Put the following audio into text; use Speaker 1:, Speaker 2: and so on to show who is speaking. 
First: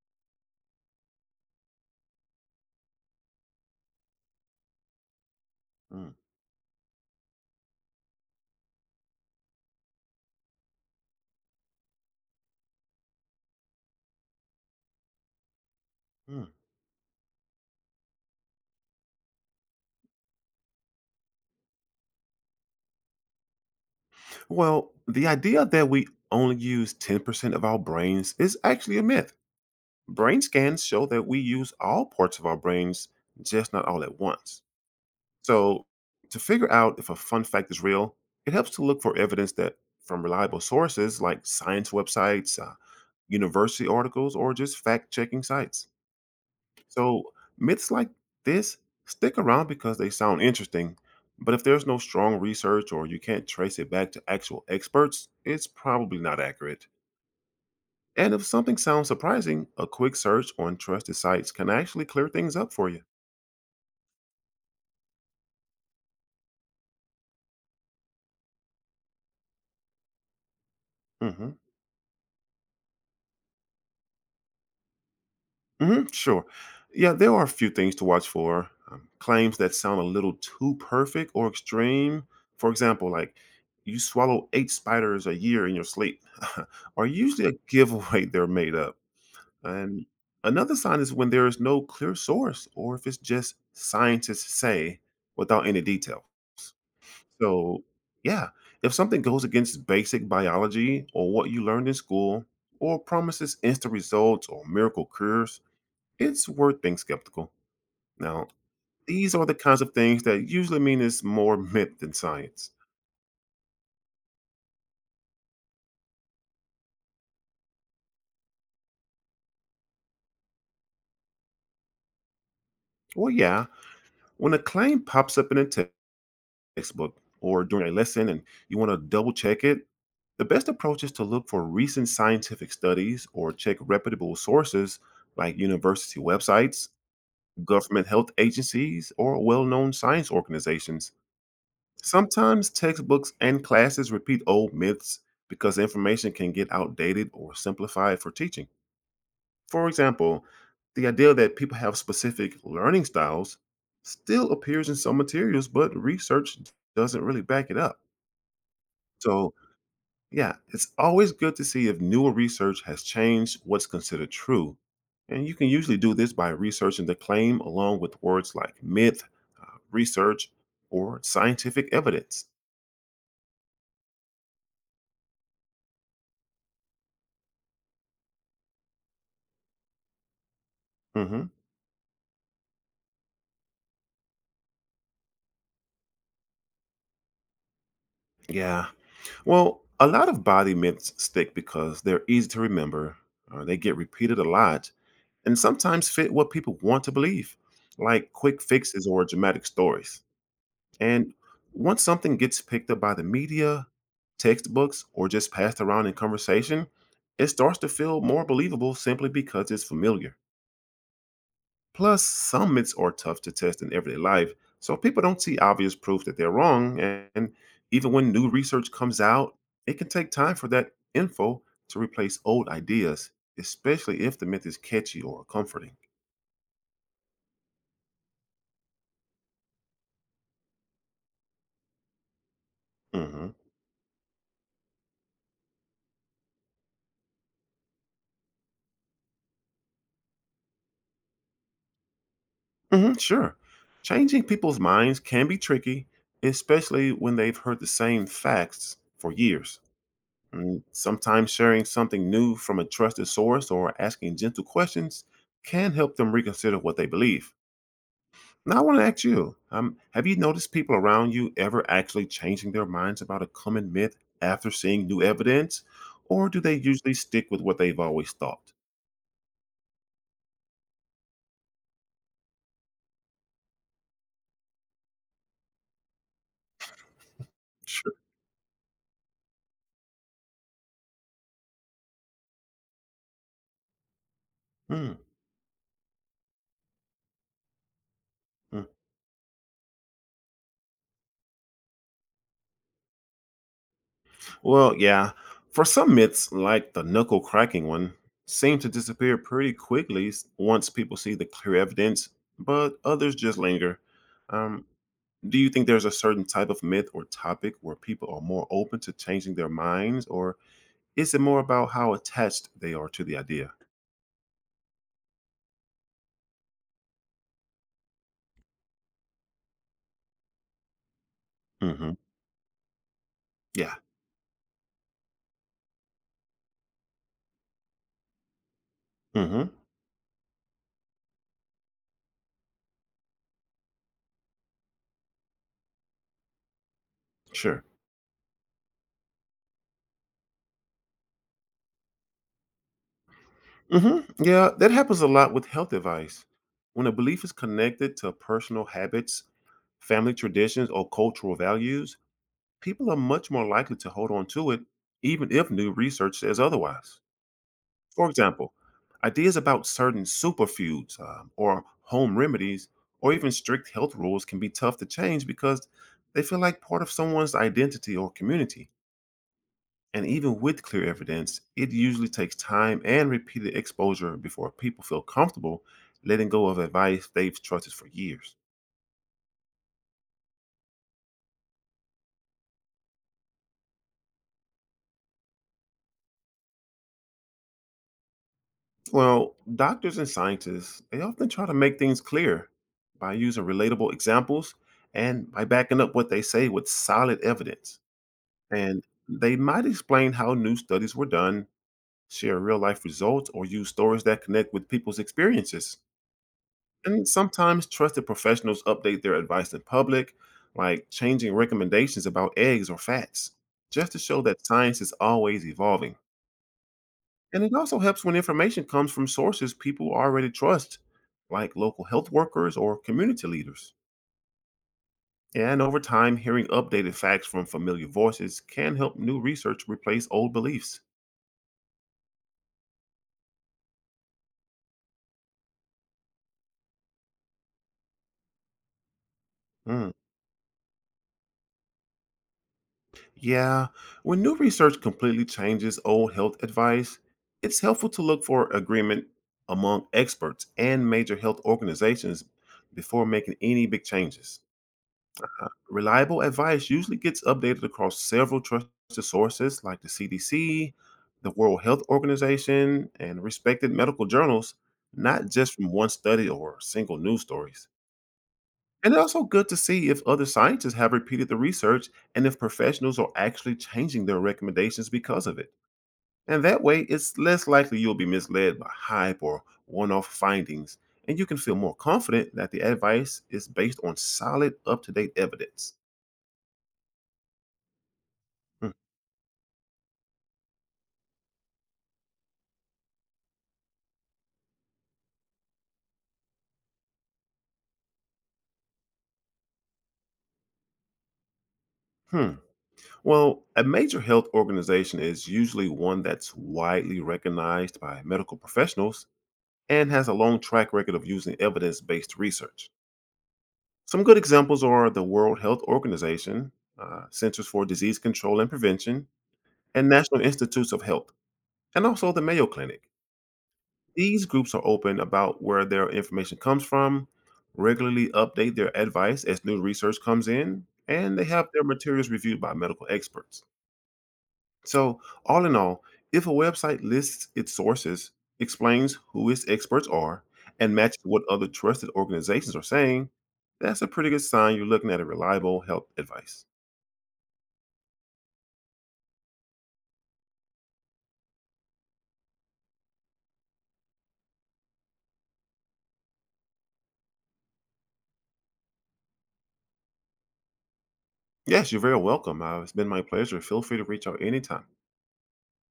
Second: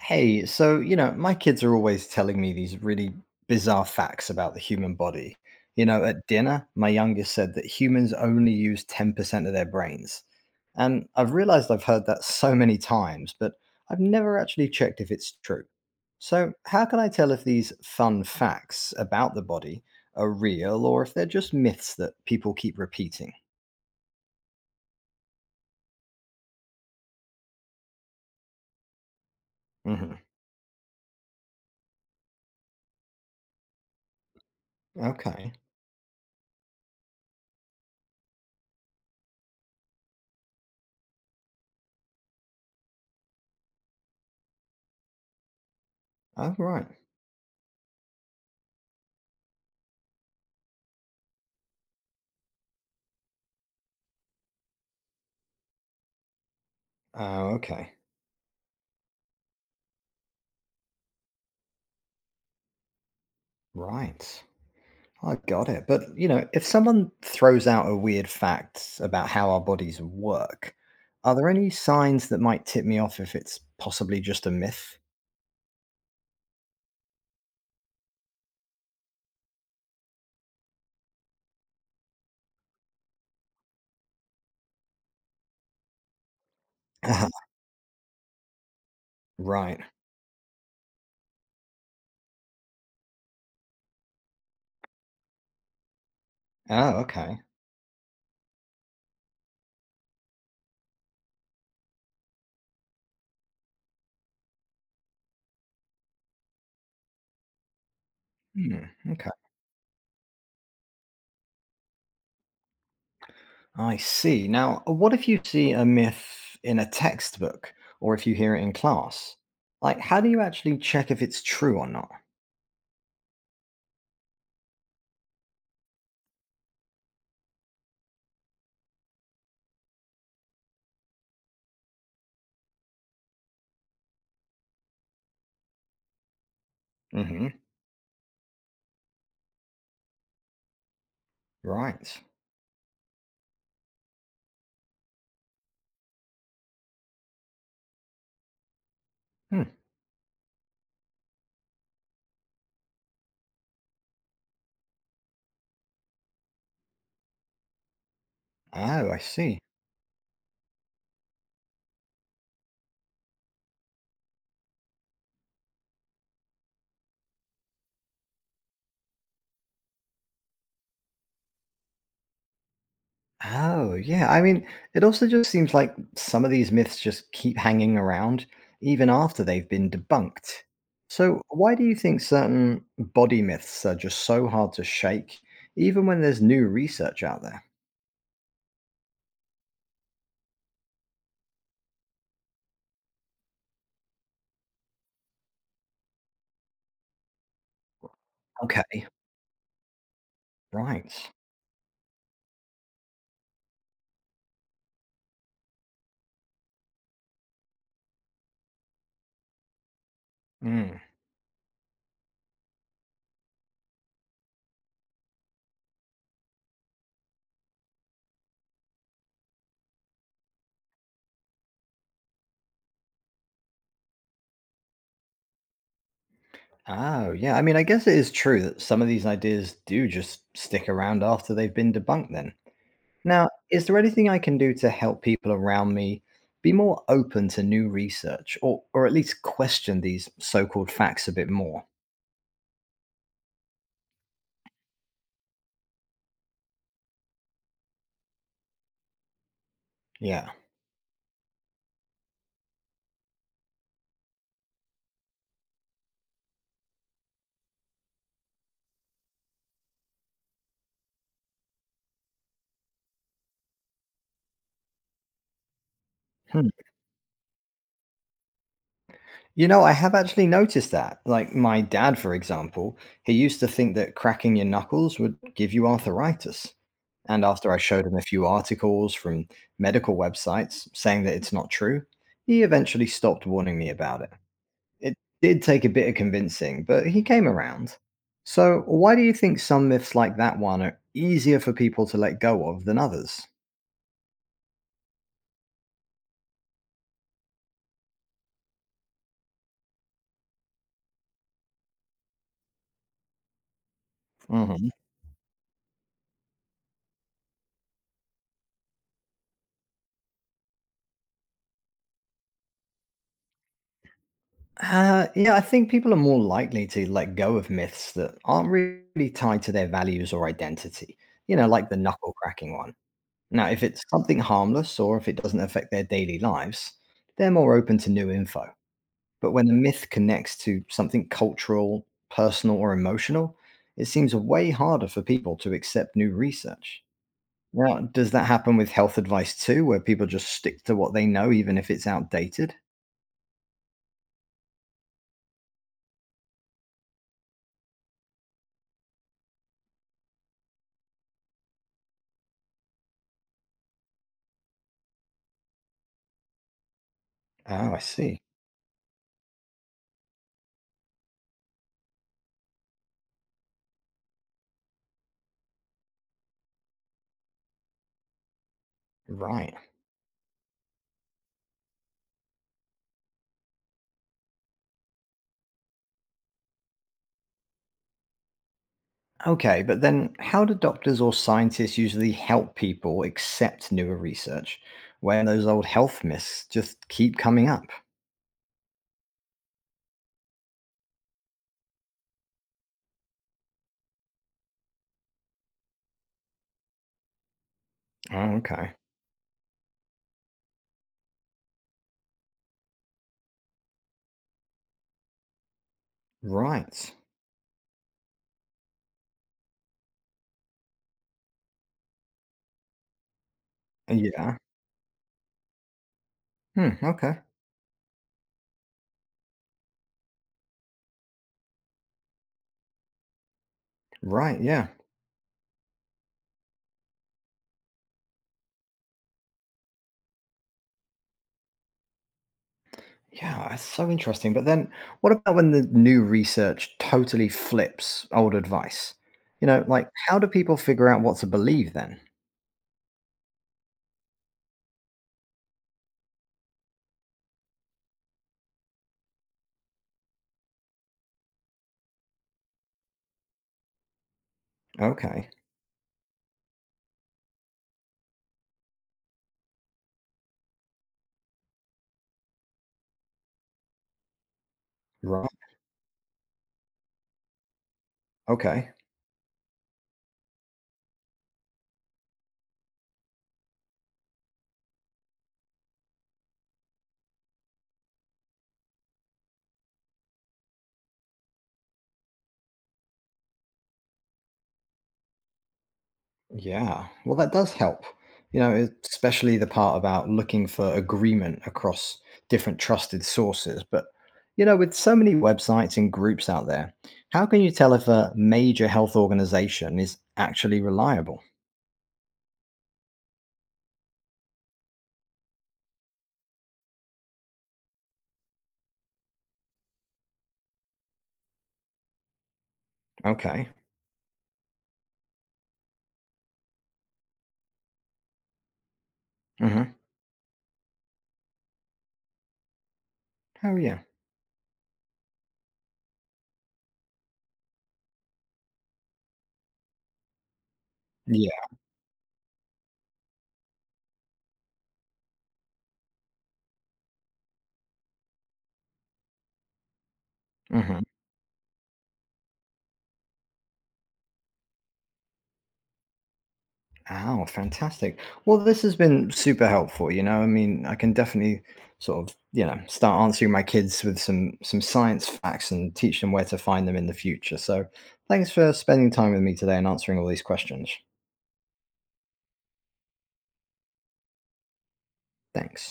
Speaker 1: Hey, so, my kids are always telling me these really bizarre facts about the human body. You know,
Speaker 2: Mm,
Speaker 1: at dinner, my youngest said that humans only use 10% of their brains. And I've realized I've heard that so many times, but I've never actually checked if it's true. So,
Speaker 2: mm.
Speaker 1: how can I tell if these fun facts about the body are real or if they're just myths that people keep repeating?
Speaker 2: Well, the idea that we only use 10% of our brains is actually a myth.
Speaker 1: Hmm.
Speaker 2: Brain scans show that we use all parts of our brains, just not all at once.
Speaker 1: Okay.
Speaker 2: So, to figure out if a fun fact is real, it helps to look for evidence that from reliable sources like science websites, university articles, or just fact checking sites.
Speaker 1: Oh, right.
Speaker 2: So myths like this stick around because they sound interesting, but if there's no strong research or you can't trace it back to actual experts, it's probably not accurate.
Speaker 1: Oh, okay.
Speaker 2: And if something sounds surprising, a quick search on trusted sites can actually clear things up for you.
Speaker 1: Right. I got it. But, you know, if someone throws out a weird fact about how our bodies work, are there
Speaker 2: Hmm.
Speaker 1: any signs that might tip me off if it's possibly just a myth?
Speaker 2: Hmm. Sure. Yeah, there are a few things to watch for. Claims that sound a little too perfect or extreme. For example, like you swallow eight spiders a year in your sleep, are usually a giveaway they're made up.
Speaker 1: Right.
Speaker 2: And another sign is when there is no clear source or if it's just scientists say without any details.
Speaker 1: Oh, okay.
Speaker 2: So, yeah, if something goes against basic biology or what you learned in school or promises instant results or miracle cures, it's worth being skeptical. Now,
Speaker 1: Hmm. Okay.
Speaker 2: these are the kinds of things that usually mean it's more myth than science.
Speaker 1: I see. Now, what if you see a myth in a textbook or if you hear it in class? Like, how do you actually check if it's true or not?
Speaker 2: Well, yeah, when a claim pops up in a textbook or during a lesson and you want to double check it, the best approach is to look for recent scientific studies or check reputable sources like university websites,
Speaker 1: Hmm.
Speaker 2: government health agencies, or well known science organizations.
Speaker 1: Right.
Speaker 2: Sometimes textbooks and classes repeat old myths because information can get outdated or simplified for teaching.
Speaker 1: Hmm.
Speaker 2: For example, the idea that people have specific learning styles still appears in some materials, but research doesn't really back it up.
Speaker 1: Oh, I
Speaker 2: So,
Speaker 1: see.
Speaker 2: yeah, it's always good to see if newer research has changed what's considered true. And you can usually do this by researching the claim along with words like myth, research, or scientific evidence.
Speaker 1: Oh, yeah. I mean, it also just seems like some of these myths just keep hanging around even after they've been debunked. So,
Speaker 2: Hmm.
Speaker 1: why do you think certain body myths are just so hard to shake, even when there's new research out there?
Speaker 2: Yeah. Well, a lot of body myths stick because they're easy to remember, they get repeated a lot, and sometimes fit what people want to believe, like quick
Speaker 1: Okay,
Speaker 2: fixes or dramatic stories.
Speaker 1: right.
Speaker 2: And once something gets picked up by the media, textbooks, or just passed around in conversation, it starts to feel more believable simply because it's familiar.
Speaker 1: Mm.
Speaker 2: Plus, some myths are tough to test in everyday life, so people don't see obvious proof that they're wrong. And even when new research comes out, it can take time for that info to replace old ideas, especially if the myth is catchy or comforting.
Speaker 1: Oh, yeah. I mean, I guess it is true that some of these ideas do just stick around after they've been debunked, then. Now,
Speaker 2: Mhm.
Speaker 1: is there anything I can do to help people around me be more open to new research or, at least question these so called facts a bit more?
Speaker 2: Hmm. Sure. Changing people's minds can be tricky, especially when they've heard the same facts for years.
Speaker 1: Yeah.
Speaker 2: Sometimes sharing something new from a trusted source or asking gentle questions can help them reconsider what they believe. Now, I want to ask you, have you noticed people around you ever actually changing their minds about a common myth after seeing new evidence? Or do
Speaker 1: Hmm.
Speaker 2: they usually stick with what they've always thought?
Speaker 1: You know, I have actually noticed that. Like my dad, for example, he used to think that cracking your knuckles would give you arthritis. And after I showed
Speaker 2: Sure.
Speaker 1: him a few articles from medical websites saying that it's not true, he eventually stopped warning me about it.
Speaker 2: Hmm.
Speaker 1: It did take a bit of convincing, but he came around. So, why do you think some myths like that one are easier for people to let go of than others?
Speaker 2: Well, yeah. For some myths, like the knuckle cracking one, seem to disappear pretty quickly once people see the clear evidence, but others just linger. Um,
Speaker 1: Hmm.
Speaker 2: do you think there's a certain type of myth or topic where people are more open to changing their minds, or is it more about how attached they are to the idea?
Speaker 1: Yeah, I think people are more likely to let go of myths that aren't really tied to their values or identity, you know, like the
Speaker 2: Mm-hmm.
Speaker 1: knuckle cracking one. Now, if
Speaker 2: Yeah.
Speaker 1: it's something harmless or if it doesn't affect their daily lives, they're more open to new info. But
Speaker 2: Mm-hmm.
Speaker 1: when a myth connects to something cultural, personal, or emotional, it seems way harder for people to accept new research.
Speaker 2: Sure.
Speaker 1: Now, does that happen with health advice too, where people just stick to what they know, even if it's outdated?
Speaker 2: Mm-hmm. Yeah, that happens a lot with health advice. When a belief is connected to personal habits, family traditions, or cultural values, people are much more likely to hold on to it, even if new research says otherwise.
Speaker 1: Oh, I
Speaker 2: For
Speaker 1: see.
Speaker 2: example, ideas about certain superfoods, or home remedies or even strict health rules can be tough to change because they feel like part of someone's identity or community.
Speaker 1: Right.
Speaker 2: And even with clear evidence, it usually takes time and repeated exposure before people feel comfortable letting go of advice they've trusted for years.
Speaker 1: Okay, but then how do doctors or scientists usually help people accept newer research when those old health myths just keep coming up?
Speaker 2: Well, doctors and scientists, they often try to make things clear by using relatable examples and by backing up what they say with solid evidence.
Speaker 1: Oh, okay.
Speaker 2: And they might explain how new studies were done, share real life results, or use stories that connect with people's experiences.
Speaker 1: Right.
Speaker 2: And sometimes trusted professionals update their advice in public, like changing recommendations about eggs or fats, just to show
Speaker 1: Yeah.
Speaker 2: that science is always evolving.
Speaker 1: Hmm, okay.
Speaker 2: And it also helps when information comes from sources people already trust, like local health workers or community leaders.
Speaker 1: Right. Yeah.
Speaker 2: And over time, hearing updated facts from familiar voices can help new research replace old beliefs.
Speaker 1: Yeah, it's so interesting. But then what about when the new research totally flips old advice? Like,
Speaker 2: Mm.
Speaker 1: how do people figure out what to believe then?
Speaker 2: Yeah, when new research completely changes old health advice, it's helpful to look for agreement among experts and major health organizations before making any big changes.
Speaker 1: Okay.
Speaker 2: Reliable advice usually gets updated across several trusted sources like the CDC, the World Health Organization, and respected medical journals,
Speaker 1: Right.
Speaker 2: not just from one study or single news stories.
Speaker 1: Okay.
Speaker 2: And it's also good to see if other scientists have repeated the research and if professionals are actually changing their recommendations because of it. And that way, it's less likely you'll be misled by hype or one off findings, and you can feel more confident that the advice is based on solid, up to date evidence.
Speaker 1: Yeah. Well, that does help. You know, especially the part about looking for agreement across different trusted sources. But, you know, with so many websites and groups out there, how can you tell if a major health organization is actually reliable?
Speaker 2: Hmm. Well, a major health organization is usually one that's widely recognized by medical professionals and has a long track record of using evidence based research.
Speaker 1: Okay.
Speaker 2: Some good examples are the World Health Organization, Centers for Disease Control and Prevention,
Speaker 1: Mm-hmm.
Speaker 2: and National Institutes of Health and also the Mayo Clinic.
Speaker 1: Oh, yeah.
Speaker 2: These groups are open about where their information comes from, regularly update their advice as new research comes in, and they
Speaker 1: Yeah.
Speaker 2: have their materials reviewed by medical experts. So, all in all, if a website lists its sources, explains who its experts are, and
Speaker 1: Mm-hmm.
Speaker 2: matches what other trusted organizations are saying, that's a pretty good sign you're looking at a reliable health advice.
Speaker 1: Oh, fantastic. Well, this has been super helpful, you know. I mean, I can definitely start answering my kids with some science facts and teach them where to find them in the future. So, thanks for spending time with me today and answering all these questions.
Speaker 2: Yes, you're very welcome. It's been my pleasure. Feel free to reach out anytime.
Speaker 1: Thanks.